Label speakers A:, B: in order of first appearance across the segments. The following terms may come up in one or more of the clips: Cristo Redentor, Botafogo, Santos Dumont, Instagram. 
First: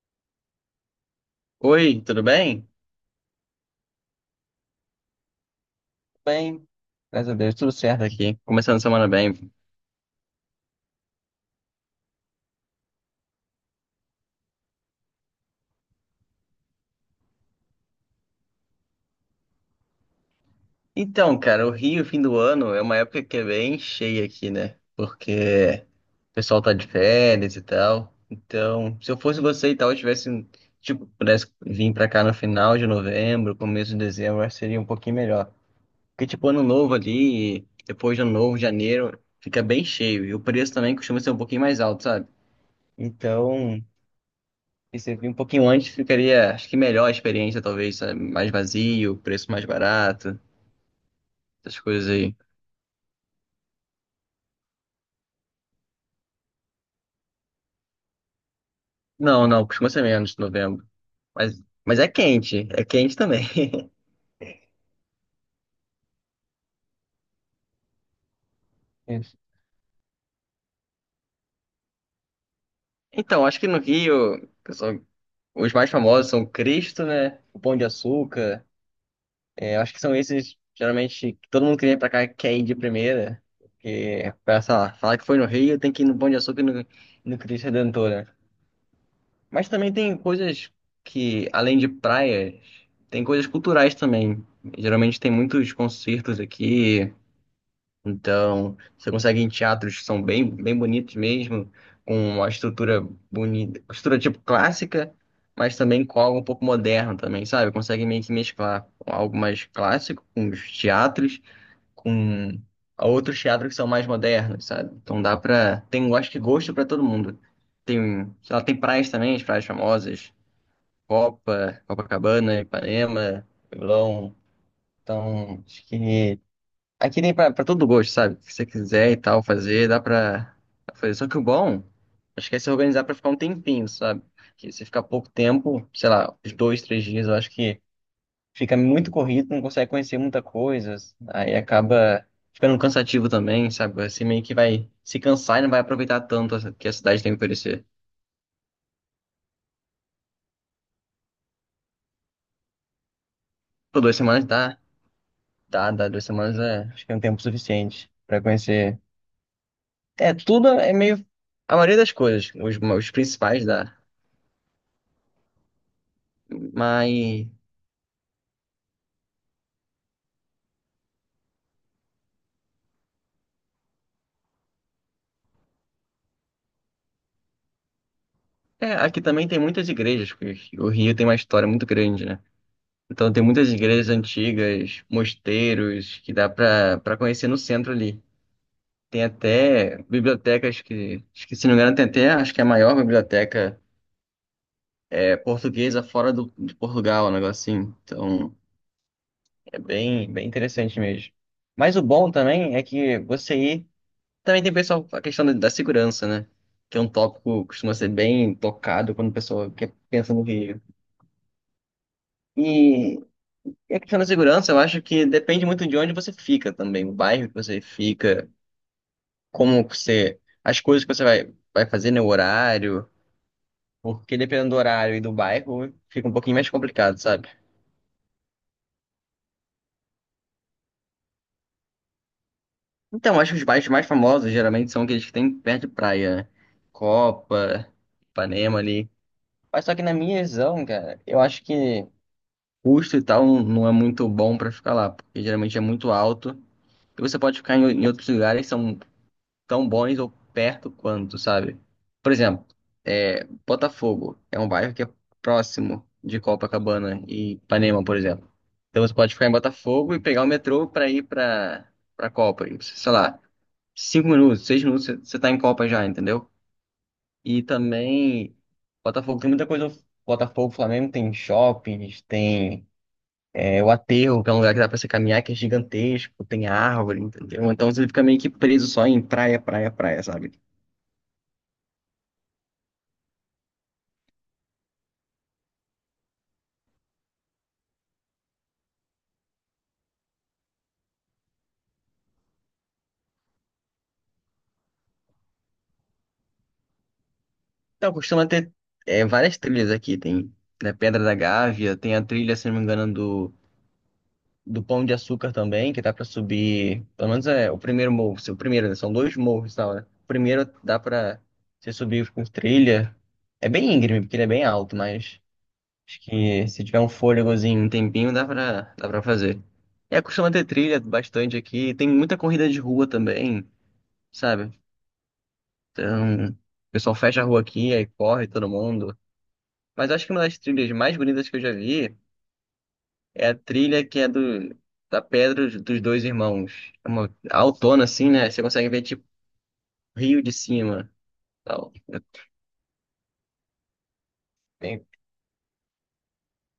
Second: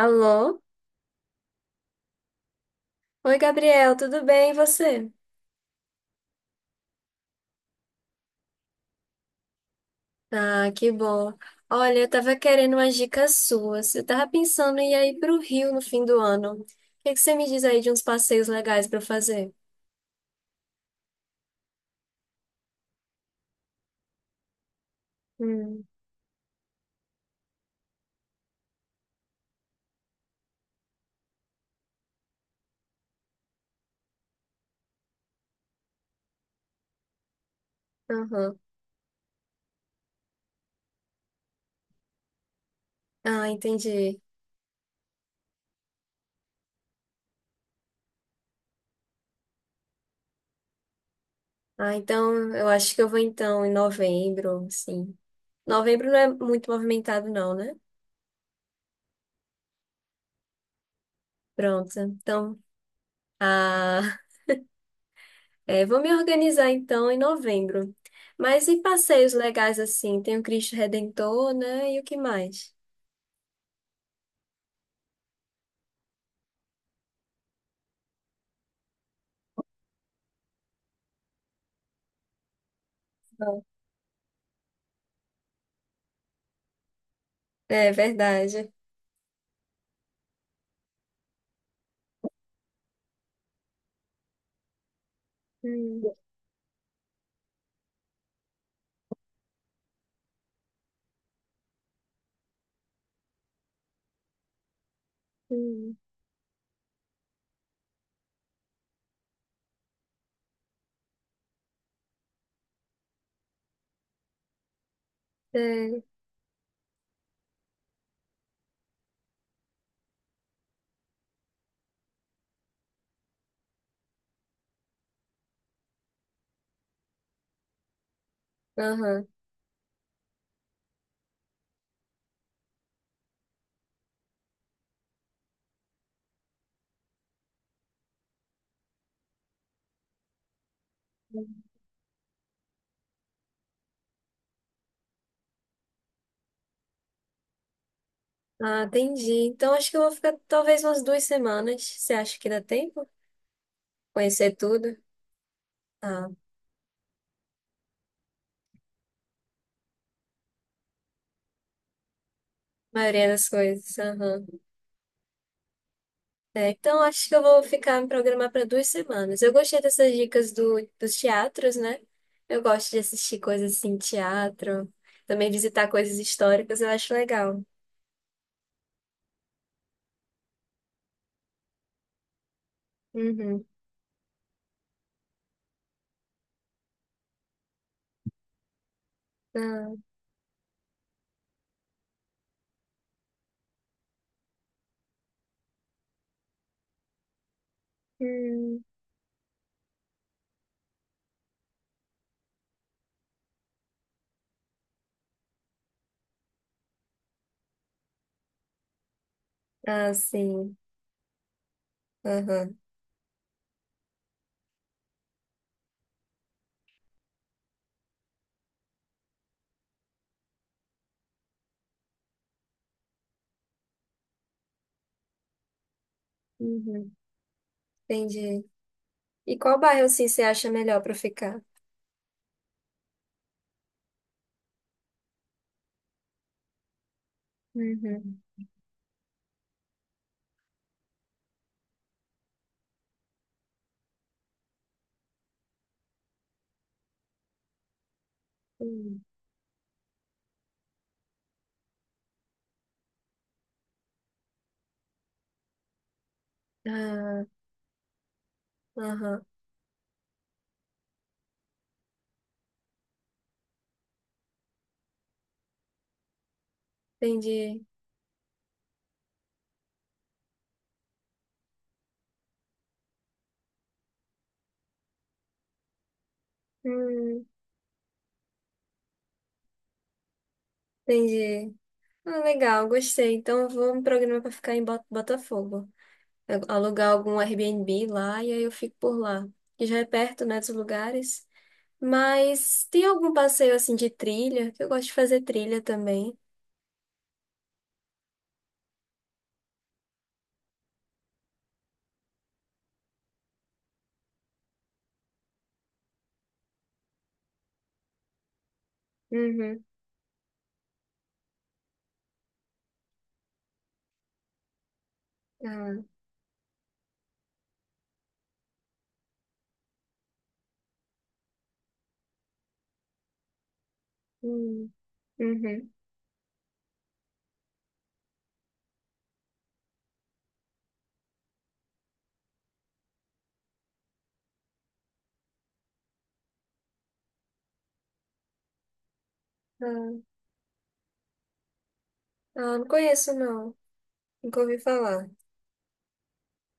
A: Alô?
B: Oi, tudo bem?
A: Oi, Gabriel, tudo bem? E você?
B: Bem, graças a Deus, tudo certo aqui. Começando a semana bem.
A: Ah, que bom. Olha, eu tava querendo umas dicas suas. Eu tava pensando em ir aí pro Rio no fim do ano. O que você me diz aí de uns passeios legais pra eu fazer?
B: Então, cara, o Rio, fim do ano, é uma época que é bem cheia aqui, né?
A: Hum,
B: Porque o pessoal tá de férias e tal. Então, se eu fosse você e tal, eu tivesse, tipo, pudesse vir pra cá no final de novembro, começo de dezembro, eu acho que seria um pouquinho melhor. Porque, tipo, ano novo ali, depois de ano novo,
A: aham.
B: janeiro, fica bem cheio. E o preço também costuma ser um pouquinho mais alto, sabe?
A: Ah,
B: Então,
A: entendi.
B: e se vir um pouquinho antes, ficaria, acho que melhor a experiência, talvez, sabe? Mais vazio, preço mais barato, essas
A: Ah,
B: coisas aí.
A: então eu acho que eu vou então em novembro, sim. Novembro não é muito movimentado, não, né?
B: Não, não, costuma ser menos de novembro. Mas,
A: Pronto.
B: mas
A: Então,
B: é quente também.
A: ah, é, vou me organizar então em novembro. Mas e passeios
B: Isso.
A: legais assim? Tem o Cristo Redentor, né? E o que mais?
B: Então, acho que no Rio, pessoal, os mais famosos são Cristo, né? O Pão de Açúcar. É, acho que são esses, geralmente, que todo mundo que vem pra cá quer ir de primeira.
A: Não.
B: Porque, pra, sei lá, falar que foi no Rio, tem que ir no Pão de Açúcar e no Cristo
A: É
B: Redentor, né?
A: verdade.
B: Mas também tem coisas que, além de praias, tem coisas culturais também. Geralmente tem muitos
A: Hum,
B: concertos aqui, então você consegue ir em teatros que são bem, bem bonitos mesmo, com uma estrutura bonita, uma estrutura tipo clássica, mas
A: hum,
B: também com algo um pouco moderno também, sabe? Consegue meio que mesclar algo mais clássico com os teatros, com outros teatros que são mais modernos, sabe? Então dá pra
A: é.
B: tem, eu acho que gosto pra todo mundo. Tem, sei lá, tem praias também, as praias famosas. Copa, Copacabana, Ipanema, Leblon. Então, acho que aqui tem pra todo gosto, sabe? O que você quiser e
A: Aham.
B: tal, fazer, dá pra fazer. Só que o bom, acho que é se organizar pra ficar um tempinho, sabe? Que você ficar pouco tempo, sei lá, uns dois, três dias, eu acho que fica muito corrido, não consegue conhecer muita coisa, aí acaba ficando cansativo também, sabe? Você meio que vai se cansar e não vai aproveitar tanto o que a cidade tem a oferecer.
A: Ah, entendi. Então acho que eu vou ficar talvez umas duas semanas. Você acha que dá tempo?
B: Por duas semanas
A: Conhecer
B: dá.
A: tudo?
B: Tá, dá
A: Ah,
B: duas
A: a
B: semanas é, acho que é um tempo suficiente pra conhecer. É, tudo é meio. A maioria das coisas, os
A: maioria das
B: principais dá.
A: coisas. Aham. É, então acho que eu
B: Mas.
A: vou ficar me programar para duas semanas. Eu gostei dessas dicas dos teatros, né? Eu gosto de assistir coisas assim, teatro, também visitar coisas históricas, eu acho legal.
B: É, aqui também tem muitas igrejas, porque o Rio tem uma história muito grande, né? Então tem
A: Uhum.
B: muitas igrejas antigas, mosteiros, que dá pra conhecer no centro ali. Tem
A: Ah,
B: até bibliotecas que, acho que se não me engano, tem até, acho que é a maior biblioteca é, portuguesa fora do, de Portugal, um negocinho. Então.
A: hum.
B: É bem, bem interessante mesmo. Mas o bom também é que você ir. Também tem pessoal a questão da segurança, né? Que é um tópico que costuma ser bem tocado quando a pessoa quer,
A: Ah,
B: pensa no
A: sim.
B: Rio.
A: Aham.
B: E, e a questão da segurança, eu acho que depende muito de onde você fica também, o bairro que você fica, como você. As coisas que você vai, vai fazer, né? O horário. Porque dependendo do horário e do bairro, fica um pouquinho mais
A: Uhum.
B: complicado, sabe?
A: Entendi. E qual bairro assim você acha melhor para ficar?
B: Então, acho que os bairros mais famosos geralmente são aqueles que tem perto de praia, né? Copa,
A: Uhum.
B: Ipanema ali. Mas só que na minha visão, cara, eu acho que custo e tal não é muito bom pra ficar lá, porque geralmente é muito alto. E você pode ficar em outros lugares que são
A: Hum.
B: tão bons ou perto quanto, sabe? Por exemplo, é, Botafogo é um bairro que é próximo de Copacabana
A: Ah,
B: e Ipanema, por exemplo. Então você pode
A: aham.
B: ficar em Botafogo e pegar o metrô pra ir pra Copa, e, sei lá cinco minutos, seis minutos, você tá em Copa já, entendeu? E
A: Entendi.
B: também, Botafogo tem muita coisa. Botafogo, Flamengo tem shoppings, tem é, o aterro, que é um lugar que dá pra você caminhar, que é gigantesco, tem árvore,
A: Hum,
B: entendeu? Então você fica meio que preso só em praia, praia, praia, sabe?
A: entendi. Ah, legal, gostei. Então eu vou me programar para ficar em Botafogo. Alugar algum Airbnb lá e aí eu fico por lá. Que já é perto, né, dos lugares. Mas tem algum passeio assim de trilha, que eu gosto de fazer trilha também.
B: Então costuma ter é, várias trilhas aqui, tem né, Pedra da Gávea, tem a trilha, se não me engano, do Pão de Açúcar também, que dá pra subir, pelo menos é o primeiro morro, o primeiro, né? São dois morros e
A: Uhum.
B: tal, né? O primeiro dá pra você subir com trilha. É bem íngreme, porque ele é bem alto, mas
A: Ah,
B: acho que se tiver um fôlegozinho, um tempinho, dá pra fazer. É, costuma ter trilha bastante aqui, tem muita corrida de rua também, sabe?
A: hum, uhum.
B: Então, o pessoal fecha a rua aqui, aí corre todo mundo. Mas acho que uma das trilhas mais bonitas que eu já vi é a trilha que é do, da Pedra dos Dois Irmãos. É uma altona, assim, né? Você consegue ver, tipo,
A: Ah,
B: Rio de cima. Tal. É,
A: ah, não conheço, não. Nunca ouvi
B: Tem-
A: falar.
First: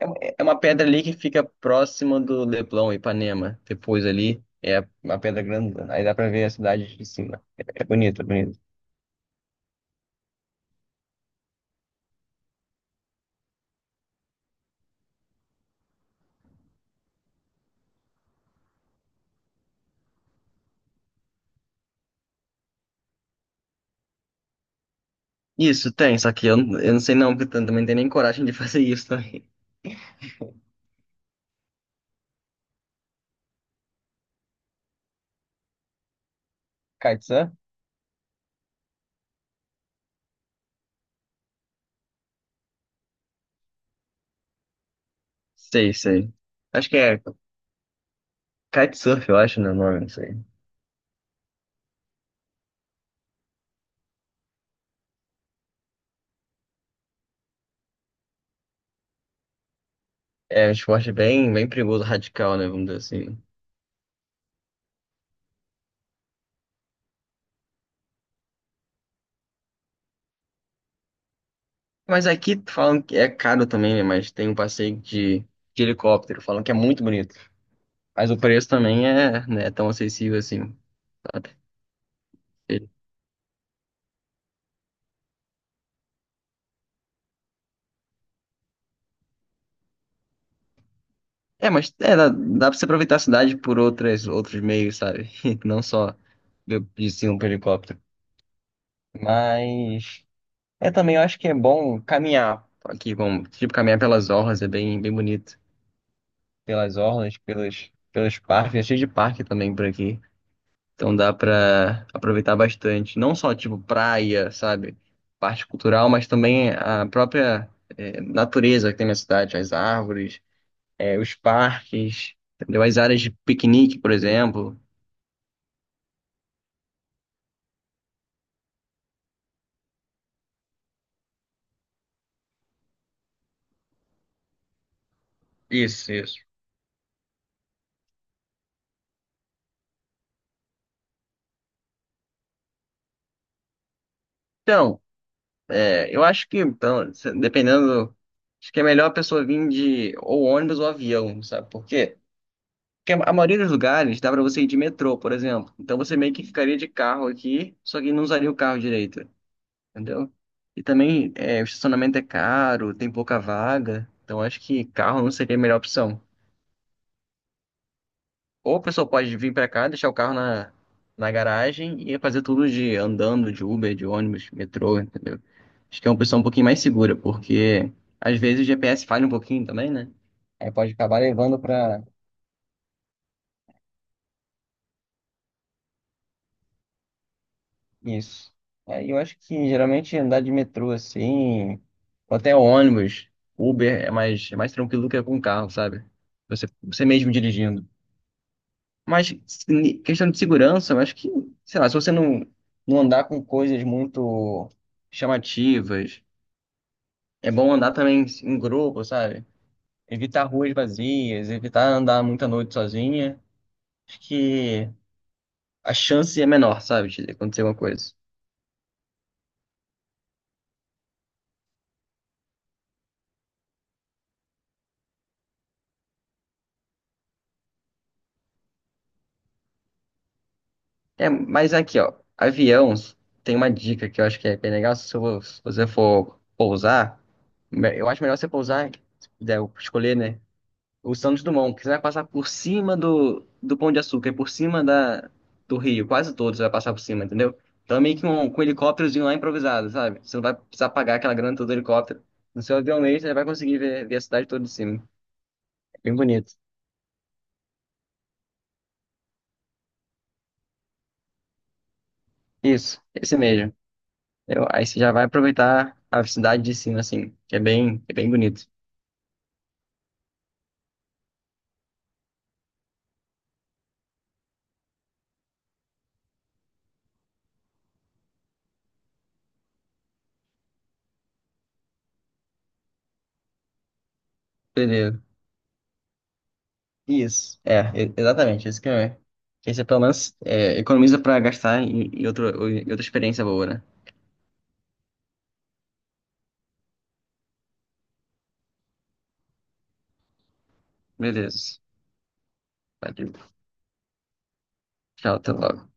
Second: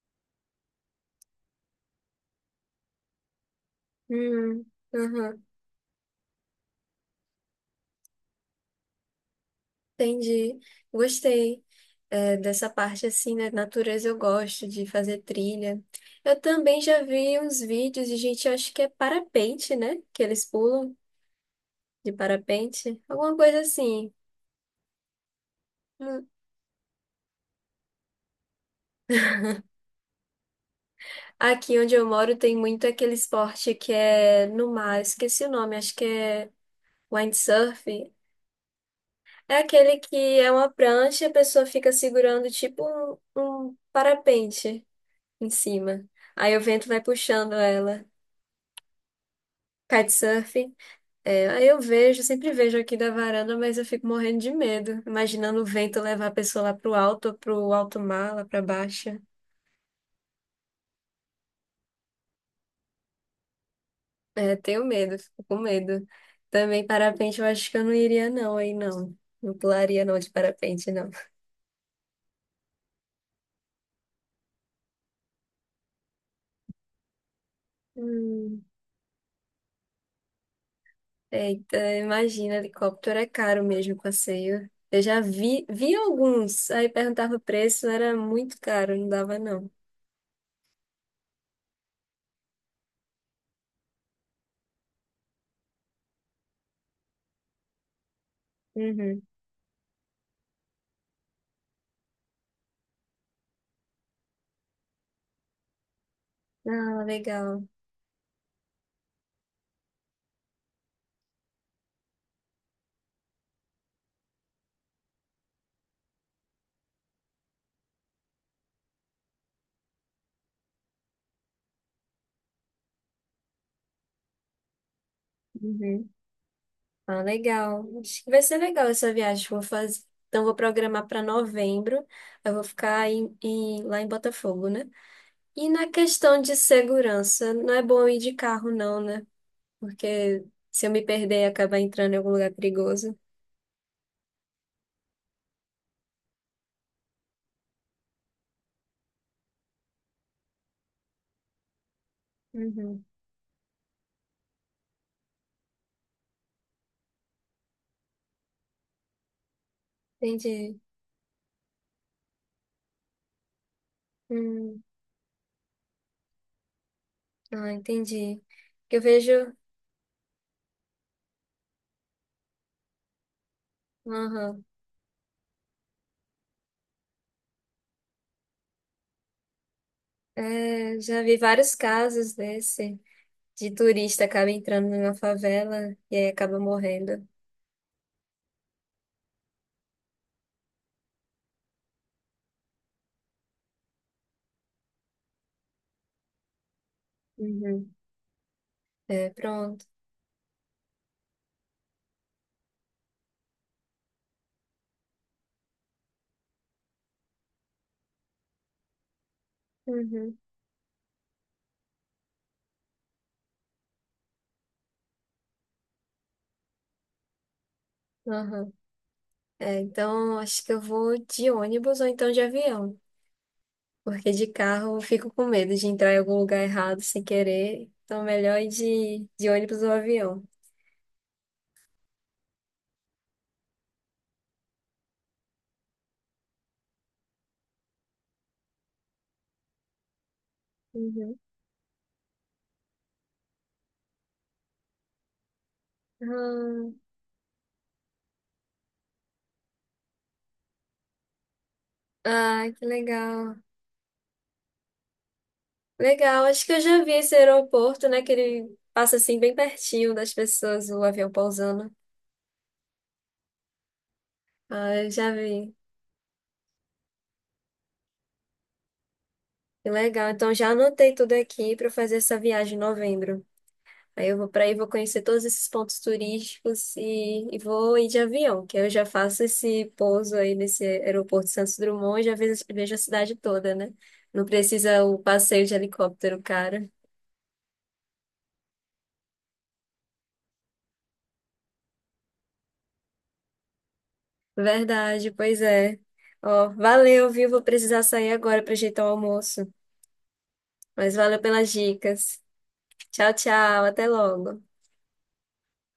B: É é uma pedra ali que fica próxima do Leblon, Ipanema. Depois ali
A: Hum,
B: é uma pedra
A: uhum.
B: grande. Aí dá pra ver a cidade de cima. É bonito, é bonito.
A: Entendi. Gostei. É, dessa parte assim, né? Natureza eu gosto de fazer trilha. Eu também já vi uns vídeos de gente, eu acho que é parapente, né? Que eles pulam. De parapente? Alguma coisa assim.
B: Isso, tem.
A: Hum.
B: Só que eu não sei não, porque eu também não tenho nem coragem de fazer isso também.
A: Aqui onde eu moro tem muito aquele esporte que é no mar, eu esqueci o nome, acho que é
B: Kitesurf?
A: windsurf. É aquele que é uma prancha e a pessoa fica segurando tipo um parapente em
B: Sei,
A: cima.
B: sei.
A: Aí o vento
B: Acho que
A: vai
B: é
A: puxando ela.
B: kitesurf, eu acho, né, o nome, não sei.
A: Kitesurf. É, aí eu vejo, sempre vejo aqui da varanda, mas eu fico morrendo de medo, imaginando o vento levar a pessoa lá pro alto mar, lá pra baixo.
B: É um esporte bem, bem perigoso, radical, né, vamos dizer assim.
A: É, tenho medo, fico com medo. Também parapente, eu acho que eu não iria não, aí não. Não pularia não de parapente, não.
B: Mas aqui falam que é caro também, né? Mas tem um passeio de helicóptero, falam que é muito bonito. Mas o
A: Hum.
B: preço também é, né, tão acessível assim, sabe?
A: Eita, imagina, helicóptero é caro mesmo o passeio. Eu já vi alguns, aí perguntava o preço, era muito caro, não dava não.
B: É, mas é, dá, dá pra você aproveitar a cidade por outras, outros meios, sabe? Não só de cima pro helicóptero.
A: Uhum.
B: Mas é também, eu acho que é bom caminhar aqui, como, tipo, caminhar pelas orlas, é bem, bem bonito. Pelas
A: Ah,
B: orlas,
A: legal.
B: pelas, pelos parques, é cheio de parque também por aqui. Então dá pra aproveitar bastante. Não só, tipo, praia, sabe? Parte cultural, mas também a própria é, natureza que tem na cidade, as árvores, é, os parques, entendeu? As áreas de piquenique, por exemplo.
A: Uhum. Ah, legal. Acho que vai ser legal essa viagem que eu vou fazer. Então, vou programar para novembro. Eu vou ficar lá em Botafogo, né? E na
B: Isso, isso.
A: questão de segurança, não é bom ir de carro, não, né? Porque se eu me perder e acabar entrando em algum lugar perigoso.
B: Então, é, eu acho que, então, dependendo, acho que é melhor a pessoa vir de ou ônibus ou avião, sabe por quê?
A: Uhum.
B: Porque a maioria dos lugares dá pra você ir de metrô, por exemplo. Então você meio que ficaria de carro aqui, só que não usaria o carro direito. Entendeu?
A: Entendi.
B: E também é, o estacionamento é caro, tem pouca vaga, então acho
A: Hum,
B: que carro não seria a melhor opção.
A: ah, entendi.
B: Ou a
A: Que eu
B: pessoa pode
A: vejo.
B: vir pra cá, deixar o carro na garagem e fazer tudo de andando, de Uber, de ônibus,
A: Aham.
B: metrô, entendeu? Acho que é uma opção um pouquinho mais segura, porque às vezes o GPS falha um pouquinho também, né? Aí pode
A: É,
B: acabar
A: já vi
B: levando
A: vários
B: pra
A: casos desse, de turista acaba entrando numa favela e aí acaba morrendo.
B: isso. É, eu acho que geralmente andar de metrô assim, ou até ônibus, Uber é mais tranquilo do que com carro, sabe? Você mesmo dirigindo.
A: Uhum. É,
B: Mas
A: pronto.
B: se- questão de segurança, eu acho que, sei lá, se você não, não andar com coisas muito chamativas, é bom andar também em grupo, sabe?
A: Uhum.
B: Evitar ruas vazias, evitar andar muita noite sozinha. Acho que a chance é menor, sabe, de acontecer alguma coisa.
A: Aham. É, então acho que eu vou de ônibus ou então de avião. Porque de carro eu fico com medo de entrar em algum lugar errado sem querer. Então, melhor ir de ônibus ou avião.
B: É, mas aqui, ó, avião, tem uma dica que eu acho que é bem legal, se você for pousar, eu acho melhor você pousar, se puder escolher, né, o
A: Uhum.
B: Santos Dumont, que você vai passar por cima do Pão de Açúcar, e por cima da, do Rio, quase todos você vai passar por cima, entendeu? Então é meio que um, com um helicópterozinho lá improvisado, sabe? Você não vai precisar pagar aquela grana toda do helicóptero. No
A: Ah, ah,
B: seu
A: que
B: avião mesmo, você vai
A: legal.
B: conseguir ver, ver a cidade toda de cima. É bem
A: Legal,
B: bonito.
A: acho que eu já vi esse aeroporto, né? Que ele passa assim bem pertinho das pessoas, o avião pousando.
B: Isso, esse mesmo. Aí
A: Ah,
B: você
A: eu
B: já vai
A: já vi.
B: aproveitar a cidade de cima, assim, que é bem bonito.
A: Que legal. Então já anotei tudo aqui para fazer essa viagem em novembro. Aí eu vou para aí, vou conhecer todos esses pontos turísticos e vou ir de avião, que aí eu já faço esse pouso aí nesse aeroporto de Santos Dumont e já vejo a cidade toda, né? Não precisa o
B: Beleza.
A: passeio de helicóptero, cara.
B: Isso. É, exatamente, isso que é. Que aí você pelo menos é, economiza pra gastar em, em, outro, em outra experiência boa, né?
A: Verdade, pois é. Ó, valeu, viu? Vou precisar sair agora para ajeitar o almoço. Mas valeu pelas
B: Beleza.
A: dicas. Tchau,
B: Valeu.
A: tchau, até logo.
B: Tchau, até logo.